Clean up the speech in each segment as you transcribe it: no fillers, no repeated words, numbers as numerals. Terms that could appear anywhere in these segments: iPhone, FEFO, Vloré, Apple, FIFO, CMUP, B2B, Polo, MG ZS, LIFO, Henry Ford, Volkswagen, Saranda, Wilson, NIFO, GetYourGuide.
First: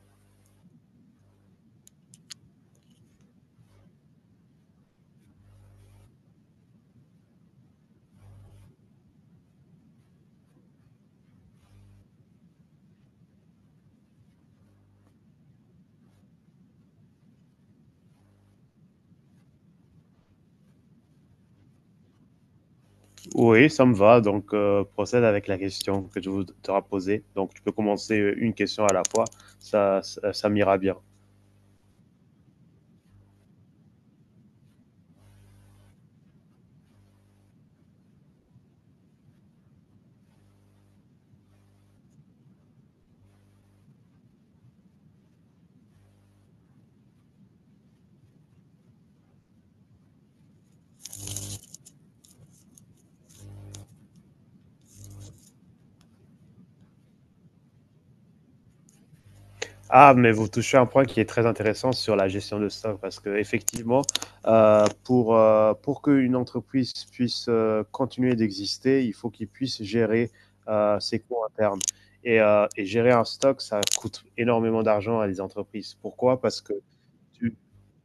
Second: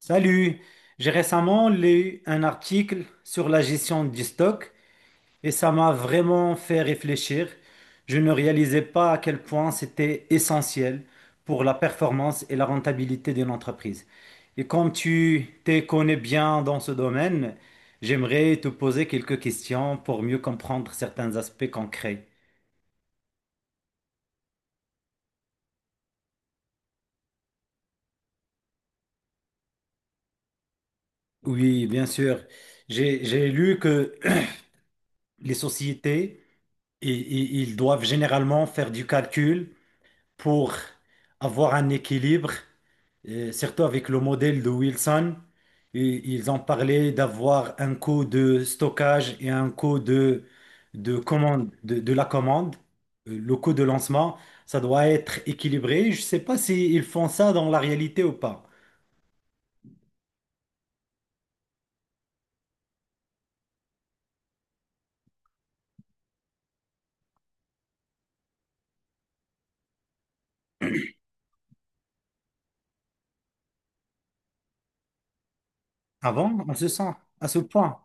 Salut, j'ai récemment lu un article sur la gestion du stock et ça m'a vraiment fait réfléchir. Je ne réalisais pas à quel point c'était essentiel pour la performance et la rentabilité d'une entreprise. Et comme tu te connais bien dans ce domaine, j'aimerais te poser quelques questions pour mieux comprendre certains aspects concrets. Oui, ça me va. Donc, procède avec la question que tu voudras poser. Donc, tu peux commencer une question à la fois. Ça m'ira bien. Oui, bien sûr. J'ai lu que les sociétés, ils doivent généralement faire du calcul pour avoir un équilibre, surtout avec le modèle de Wilson. Et ils ont parlé d'avoir un coût de stockage et un coût de commande, de la commande. Le coût de lancement, ça doit être équilibré. Je ne sais pas s'ils font ça dans la réalité ou pas. Ah, mais vous touchez un point qui est très intéressant sur la gestion de stock parce que effectivement, pour pour qu'une entreprise puisse continuer d'exister, il faut qu'il puisse gérer ses coûts internes. Et gérer un stock, ça coûte énormément d'argent à des entreprises. Pourquoi? Avant, Parce on que se sent à ce point.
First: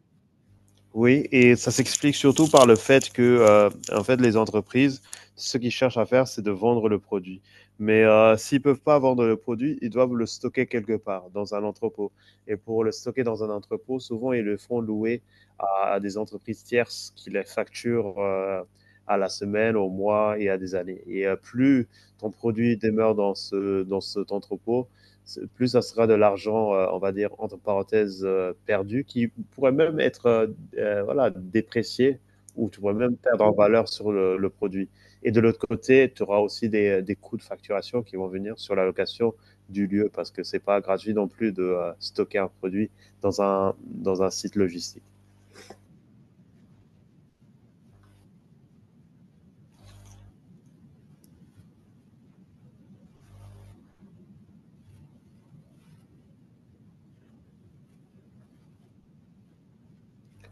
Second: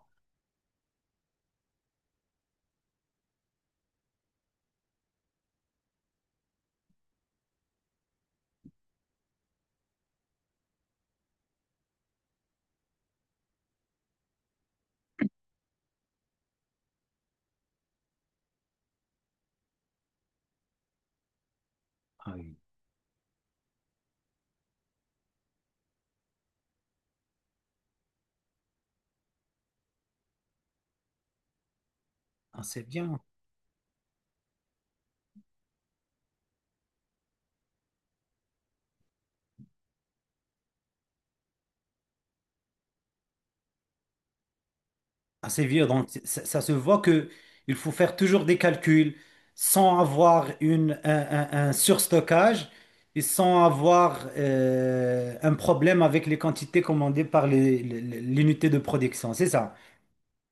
Oui, et ça s'explique surtout par le fait que, en fait, les entreprises, ce qu'ils cherchent à faire, c'est de vendre le produit. Mais s'ils peuvent pas vendre le produit, ils doivent le stocker quelque part, dans un entrepôt. Et pour le stocker dans un entrepôt, souvent, ils le font louer à des entreprises tierces qui les facturent à la semaine, au mois et à des années. Et plus ton Ah oui. produit demeure dans dans cet entrepôt, plus ça sera de l'argent, on va dire, entre parenthèses, perdu, qui pourrait même être voilà, déprécier Ah, ou tu c'est vas même bien. perdre en valeur sur le produit. Et de l'autre côté, tu auras aussi des coûts de facturation qui vont venir sur la location du lieu parce que c'est pas gratuit non plus de stocker un produit dans dans un site logistique. Assez vieux. Donc, ça se voit que il faut faire toujours des calculs sans avoir un surstockage et sans avoir un problème avec les quantités commandées par l'unité de production. C'est ça.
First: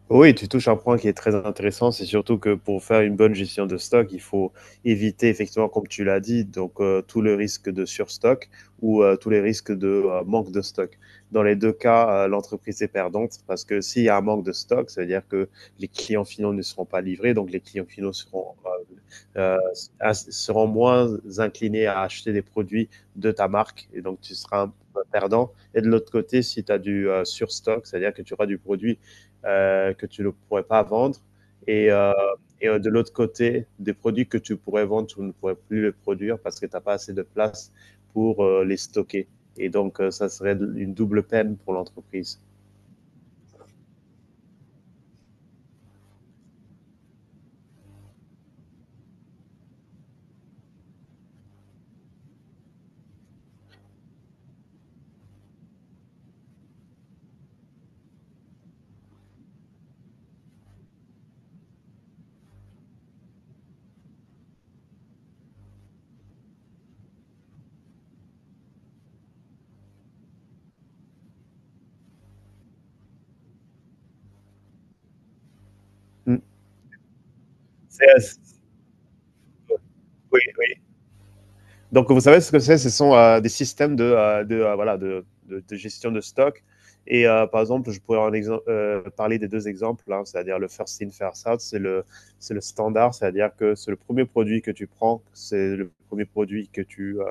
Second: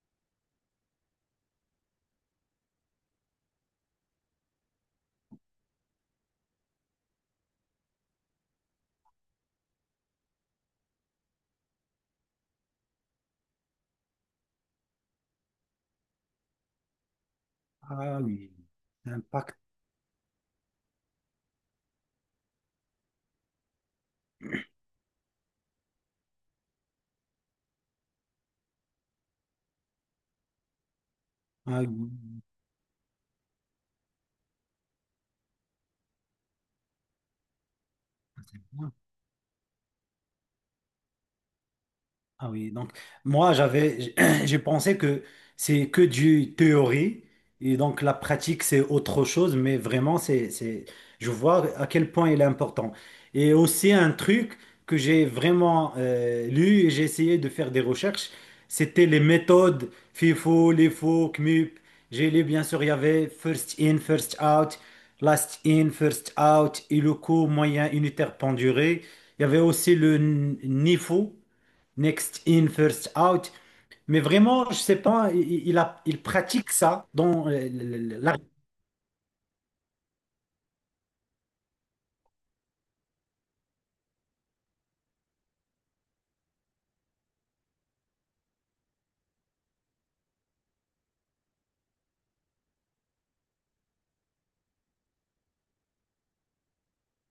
Oui, tu touches un point qui est très intéressant. C'est surtout que pour faire une bonne gestion de stock, il faut éviter effectivement, comme tu l'as dit, donc tout le risque de surstock ou tous les risques de manque de stock. Dans les deux cas, l'entreprise est perdante parce que s'il y a un manque de stock, ça veut dire que les clients finaux ne seront pas livrés, donc les clients finaux Ah oui, l'impact. euh, seront moins inclinés à acheter des produits de ta marque et donc tu seras un perdant. Et de l'autre côté, si tu as du surstock, c'est-à-dire que tu auras du produit que tu ne pourrais pas vendre. Ah Et, euh, et de l'autre côté, des produits que tu pourrais vendre, tu ne pourrais plus les produire parce que tu n'as pas assez de place pour les oui. stocker. Et donc, ça serait une double peine pour l'entreprise. Ah oui, donc moi j'avais j'ai pensé que c'est que du théorie et donc la pratique c'est autre chose, mais vraiment c'est je vois à quel point il est important. Et aussi un truc que j'ai vraiment lu et j'ai essayé de faire des recherches, c'était les méthodes FIFO, LIFO, CMUP. J'ai lu, bien sûr il y avait first in, first out, last in, first out, et le coût moyen unitaire penduré. Il y avait aussi le NIFO. Next in, first out. Mais vraiment, je sais pas, il Mm. pratique ça dans C'est, euh, la oui. Donc, vous savez ce que c'est. Ce sont des systèmes voilà, de gestion de stock. Et par exemple, je pourrais en exemple, parler des deux exemples, hein, c'est-à-dire le first in, first out, c'est le standard, c'est-à-dire que c'est le premier produit que tu prends, c'est le premier produit que tu, euh,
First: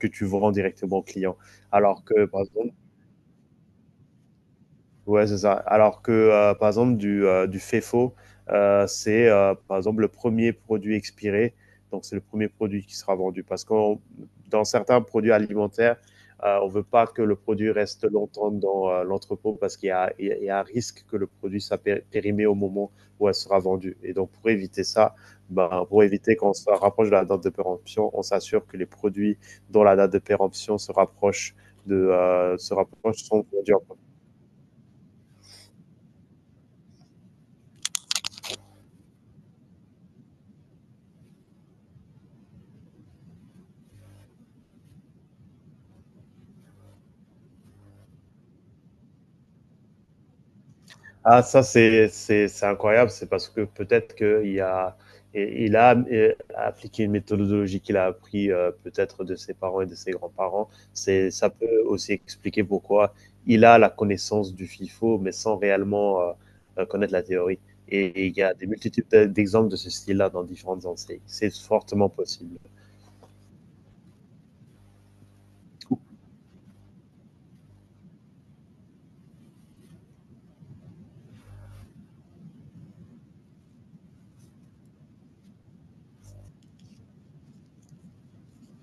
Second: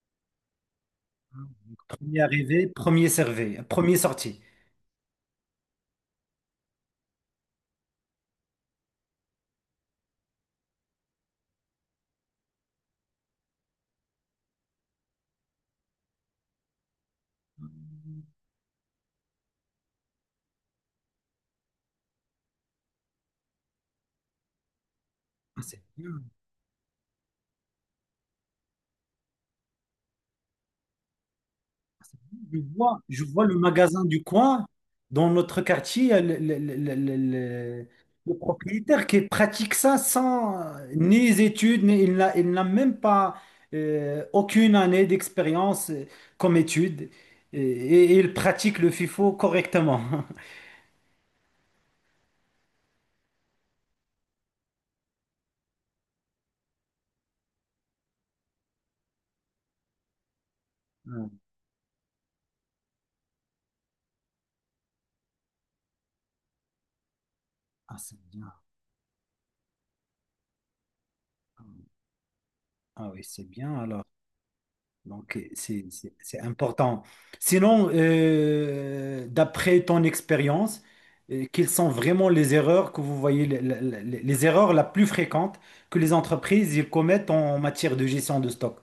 que tu vends directement au client. Alors premier que, par arrivé, exemple, premier servi, premier sorti. ouais, c'est ça. Alors que, par exemple, du FEFO, c'est par exemple le premier produit expiré. Donc, c'est le premier produit qui sera vendu. Parce que dans certains produits alimentaires, on ne veut pas que le produit reste longtemps dans l'entrepôt parce qu'il y a, il y a- il y a un risque que le produit soit périmé au moment où elle sera vendue. Et donc, pour éviter ça, Ah, c'est ben, pour bien. éviter qu'on se rapproche de la date de péremption, on s'assure que les produits dont la date de péremption se rapproche Je vois, je vois sont le vendus en premier. magasin du coin dans notre quartier, le- le propriétaire qui pratique ça sans ni études, ni, il n'a même pas aucune année d'expérience comme étude et il pratique le FIFO correctement. Ah, ça, c'est incroyable. C'est parce que peut-être qu'il a, et- il a appliqué une méthodologie qu'il a appris peut-être de ses parents et de ses grands-parents. Ça peut aussi expliquer pourquoi il a la connaissance du FIFO, mais sans réellement connaître la théorie. Ah, Et, c'est et il y bien. a des multitudes d'exemples de ce style-là dans différentes enseignes. C'est fortement possible. Ah oui, c'est bien alors. Donc, c'est important. Sinon, d'après ton expérience, quelles sont vraiment les erreurs que vous voyez, les erreurs la plus fréquentes que les entreprises ils commettent en matière de gestion de stock?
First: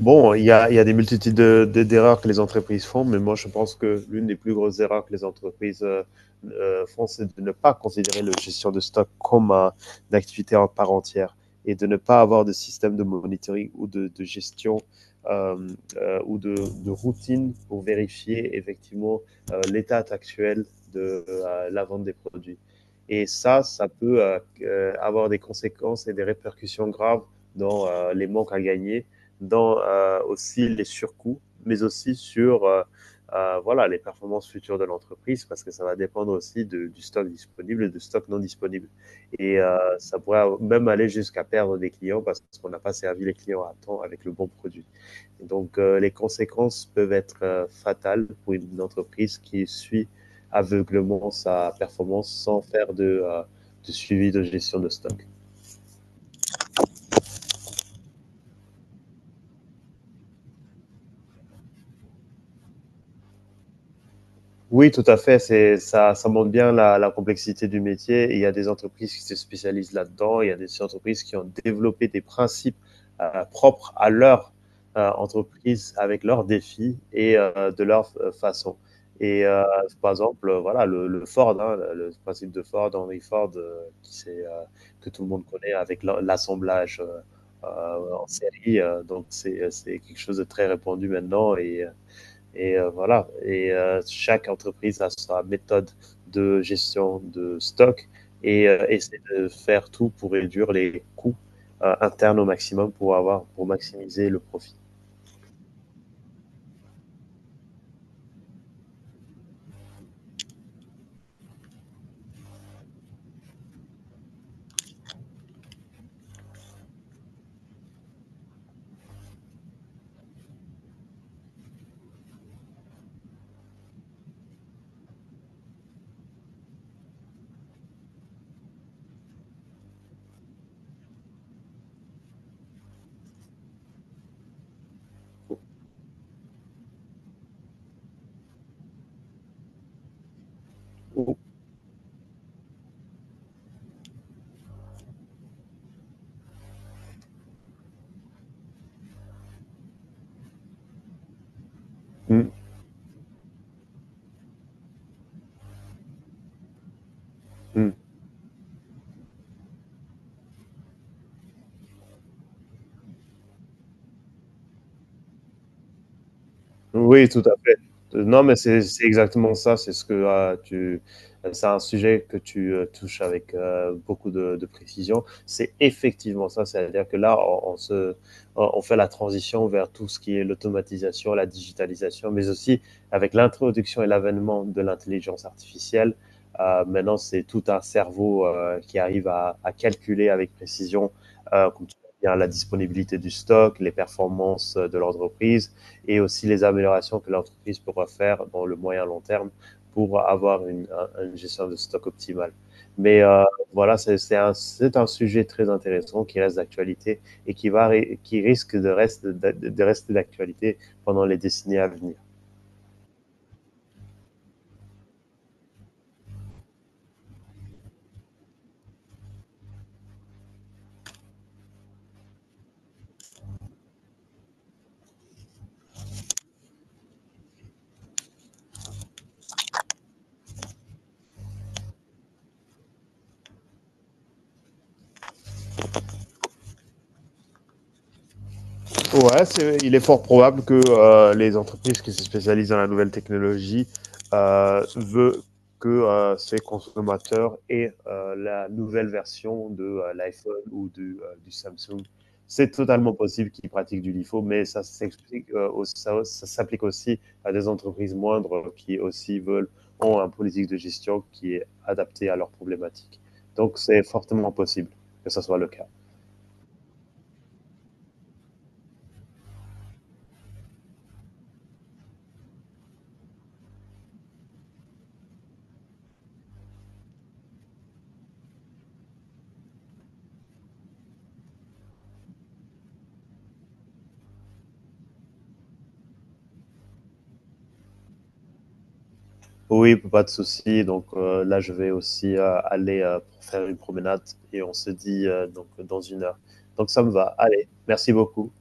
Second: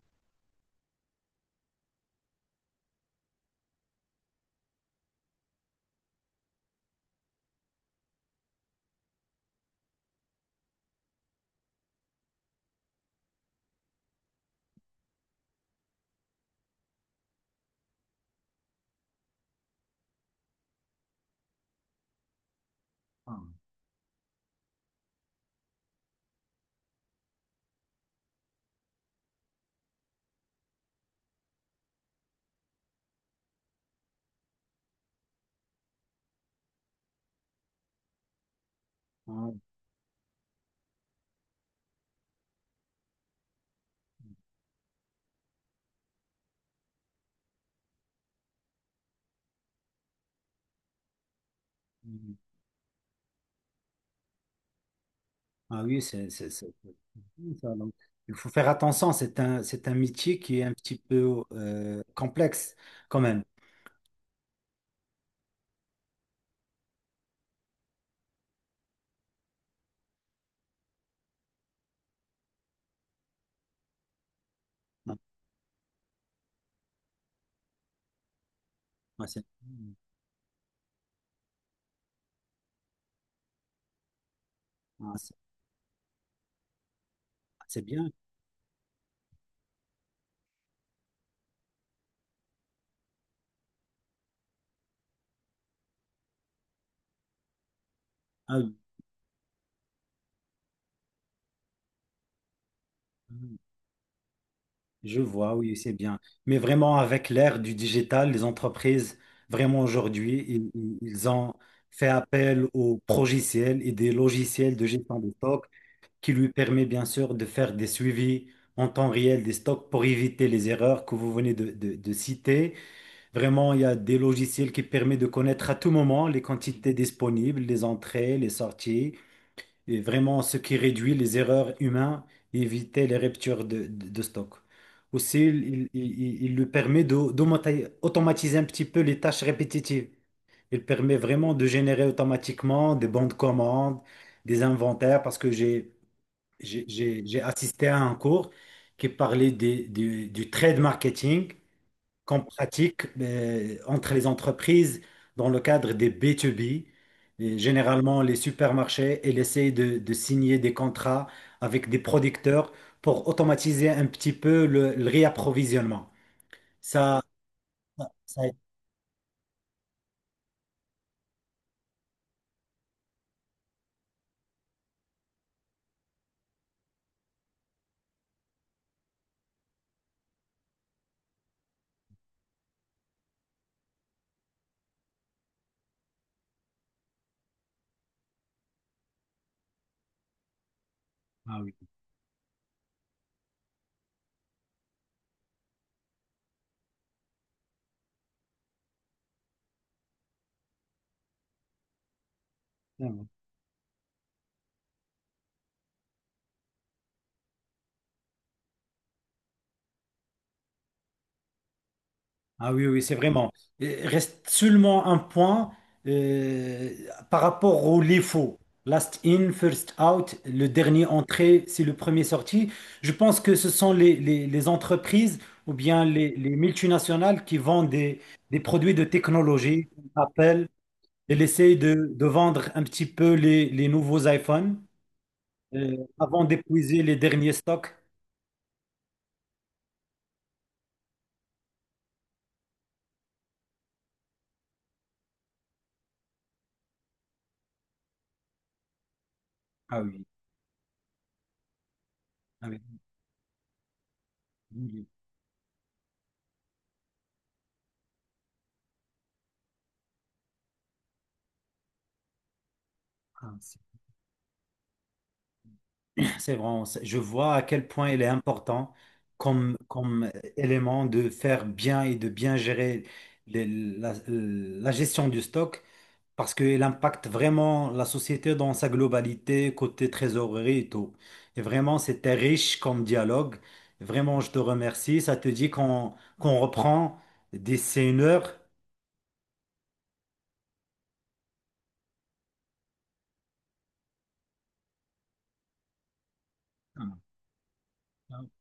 Bon, il y a des multitudes d'erreurs que les entreprises font, mais moi je pense que l'une des plus grosses erreurs que les entreprises font, c'est de ne pas considérer la gestion de stock comme une activité en part entière et de ne pas avoir de système de monitoring ou de gestion euh, ou de routine pour vérifier effectivement l'état actuel de la vente des produits. Et Ah, ça peut avoir des conséquences et des répercussions graves dans les manques à gagner dans aussi les surcoûts, mais aussi sur voilà, les performances futures de l'entreprise, parce que ça va dépendre aussi du stock disponible et du stock non disponible. ah, Et ça pourrait même aller jusqu'à perdre des clients parce qu'on n'a pas servi les clients à temps avec le bon produit. Et donc les conséquences peuvent être fatales pour une entreprise qui suit aveuglément sa performance mm. sans faire de suivi de gestion de stock. Ah oui, c'est bien ça. Donc, il faut faire attention, c'est un métier qui est un petit peu complexe quand même. Oui, tout à fait. Ça montre bien la complexité du métier. Et il y a des entreprises qui se spécialisent là-dedans. Il y a des entreprises qui ont développé des principes propres à leur Ah, entreprise avec leurs défis et de leur façon. ah, c'est Et par exemple, voilà, le Ford, hein, le principe de Ford, Henry Ford, qui c'est, que ah, tout le c'est- monde connaît avec l'assemblage ah, c'est bien. En série. Donc, c'est quelque chose de très répandu maintenant. Voilà. Et chaque entreprise a sa méthode de gestion de stock Ah et essaie de faire tout pour réduire les coûts internes au maximum oui. pour maximiser le profit. Je vois, oui, c'est bien. Mais vraiment, avec l'ère du digital, les entreprises, vraiment aujourd'hui, ils ont fait appel aux progiciels et des logiciels de gestion des stocks qui lui permet bien sûr de faire des suivis en temps réel des stocks pour éviter les erreurs que vous venez de citer. Vraiment, il y a des logiciels qui permettent de connaître à tout moment les quantités disponibles, les entrées, les sorties. Et vraiment, ce qui réduit les erreurs humaines et éviter les ruptures de stock. Aussi, il lui permet d'automatiser un petit peu les tâches répétitives. Il permet vraiment de générer automatiquement des bons de commande, des inventaires, parce que j'ai assisté à un cours qui parlait du trade marketing qu'on Mm, pratique entre les entreprises dans le cadre des B2B. Et mm. généralement, les supermarchés, ils essayent de signer des contrats avec des producteurs pour automatiser un petit peu le réapprovisionnement. Ça, Oui, tout à fait. ça. Non, mais c'est exactement ça. C'est un sujet que tu, touches avec, beaucoup de précision. C'est effectivement ça. C'est-à-dire que là, on se on fait la transition vers tout ce qui est l'automatisation, la digitalisation, mais aussi avec l'introduction et l'avènement de l'intelligence artificielle, maintenant, c'est tout un cerveau, qui arrive à calculer avec précision, Ah oui. comme tu l'as dit, hein, la disponibilité du stock, les performances de l'entreprise, et aussi les améliorations que l'entreprise pourra faire dans le moyen long terme pour avoir une gestion de stock optimale. Mais voilà, c'est un sujet très intéressant qui reste d'actualité et qui risque de rester d'actualité pendant les décennies à venir. Ah oui, oui, c'est vraiment. Reste seulement un point euh, par rapport au LIFO. Last in, first out, le dernier entré, c'est le premier sorti. Je pense que ce sont les entreprises ou bien les multinationales qui vendent des produits de technologie, comme Apple, et essaye de vendre un petit peu les nouveaux iPhones avant d'épuiser les derniers stocks. Ouais, il est fort probable que les entreprises qui se spécialisent dans la nouvelle technologie veulent que ces consommateurs aient la nouvelle version de Ah oui, l'iPhone ou du Samsung. ah C'est oui. totalement possible qu'ils pratiquent du LIFO, mais ça s'applique aussi à des entreprises moindres qui aussi veulent ont un politique de gestion qui est adapté à leurs problématiques. Ah, Donc c'est fortement possible que ce soit le cas. c'est vraiment, je vois à quel point il est important comme, comme élément de faire bien et de bien gérer la gestion du stock parce qu'il impacte vraiment la société dans sa globalité, côté trésorerie et tout. Et vraiment, c'était riche comme dialogue. Vraiment, je te remercie. Ça te dit qu'on reprend d'ici une heure? Oui, pas de souci. Donc là, je vais aussi aller pour faire une promenade et on se dit donc dans une heure. Donc ça me va. Allez, merci beaucoup.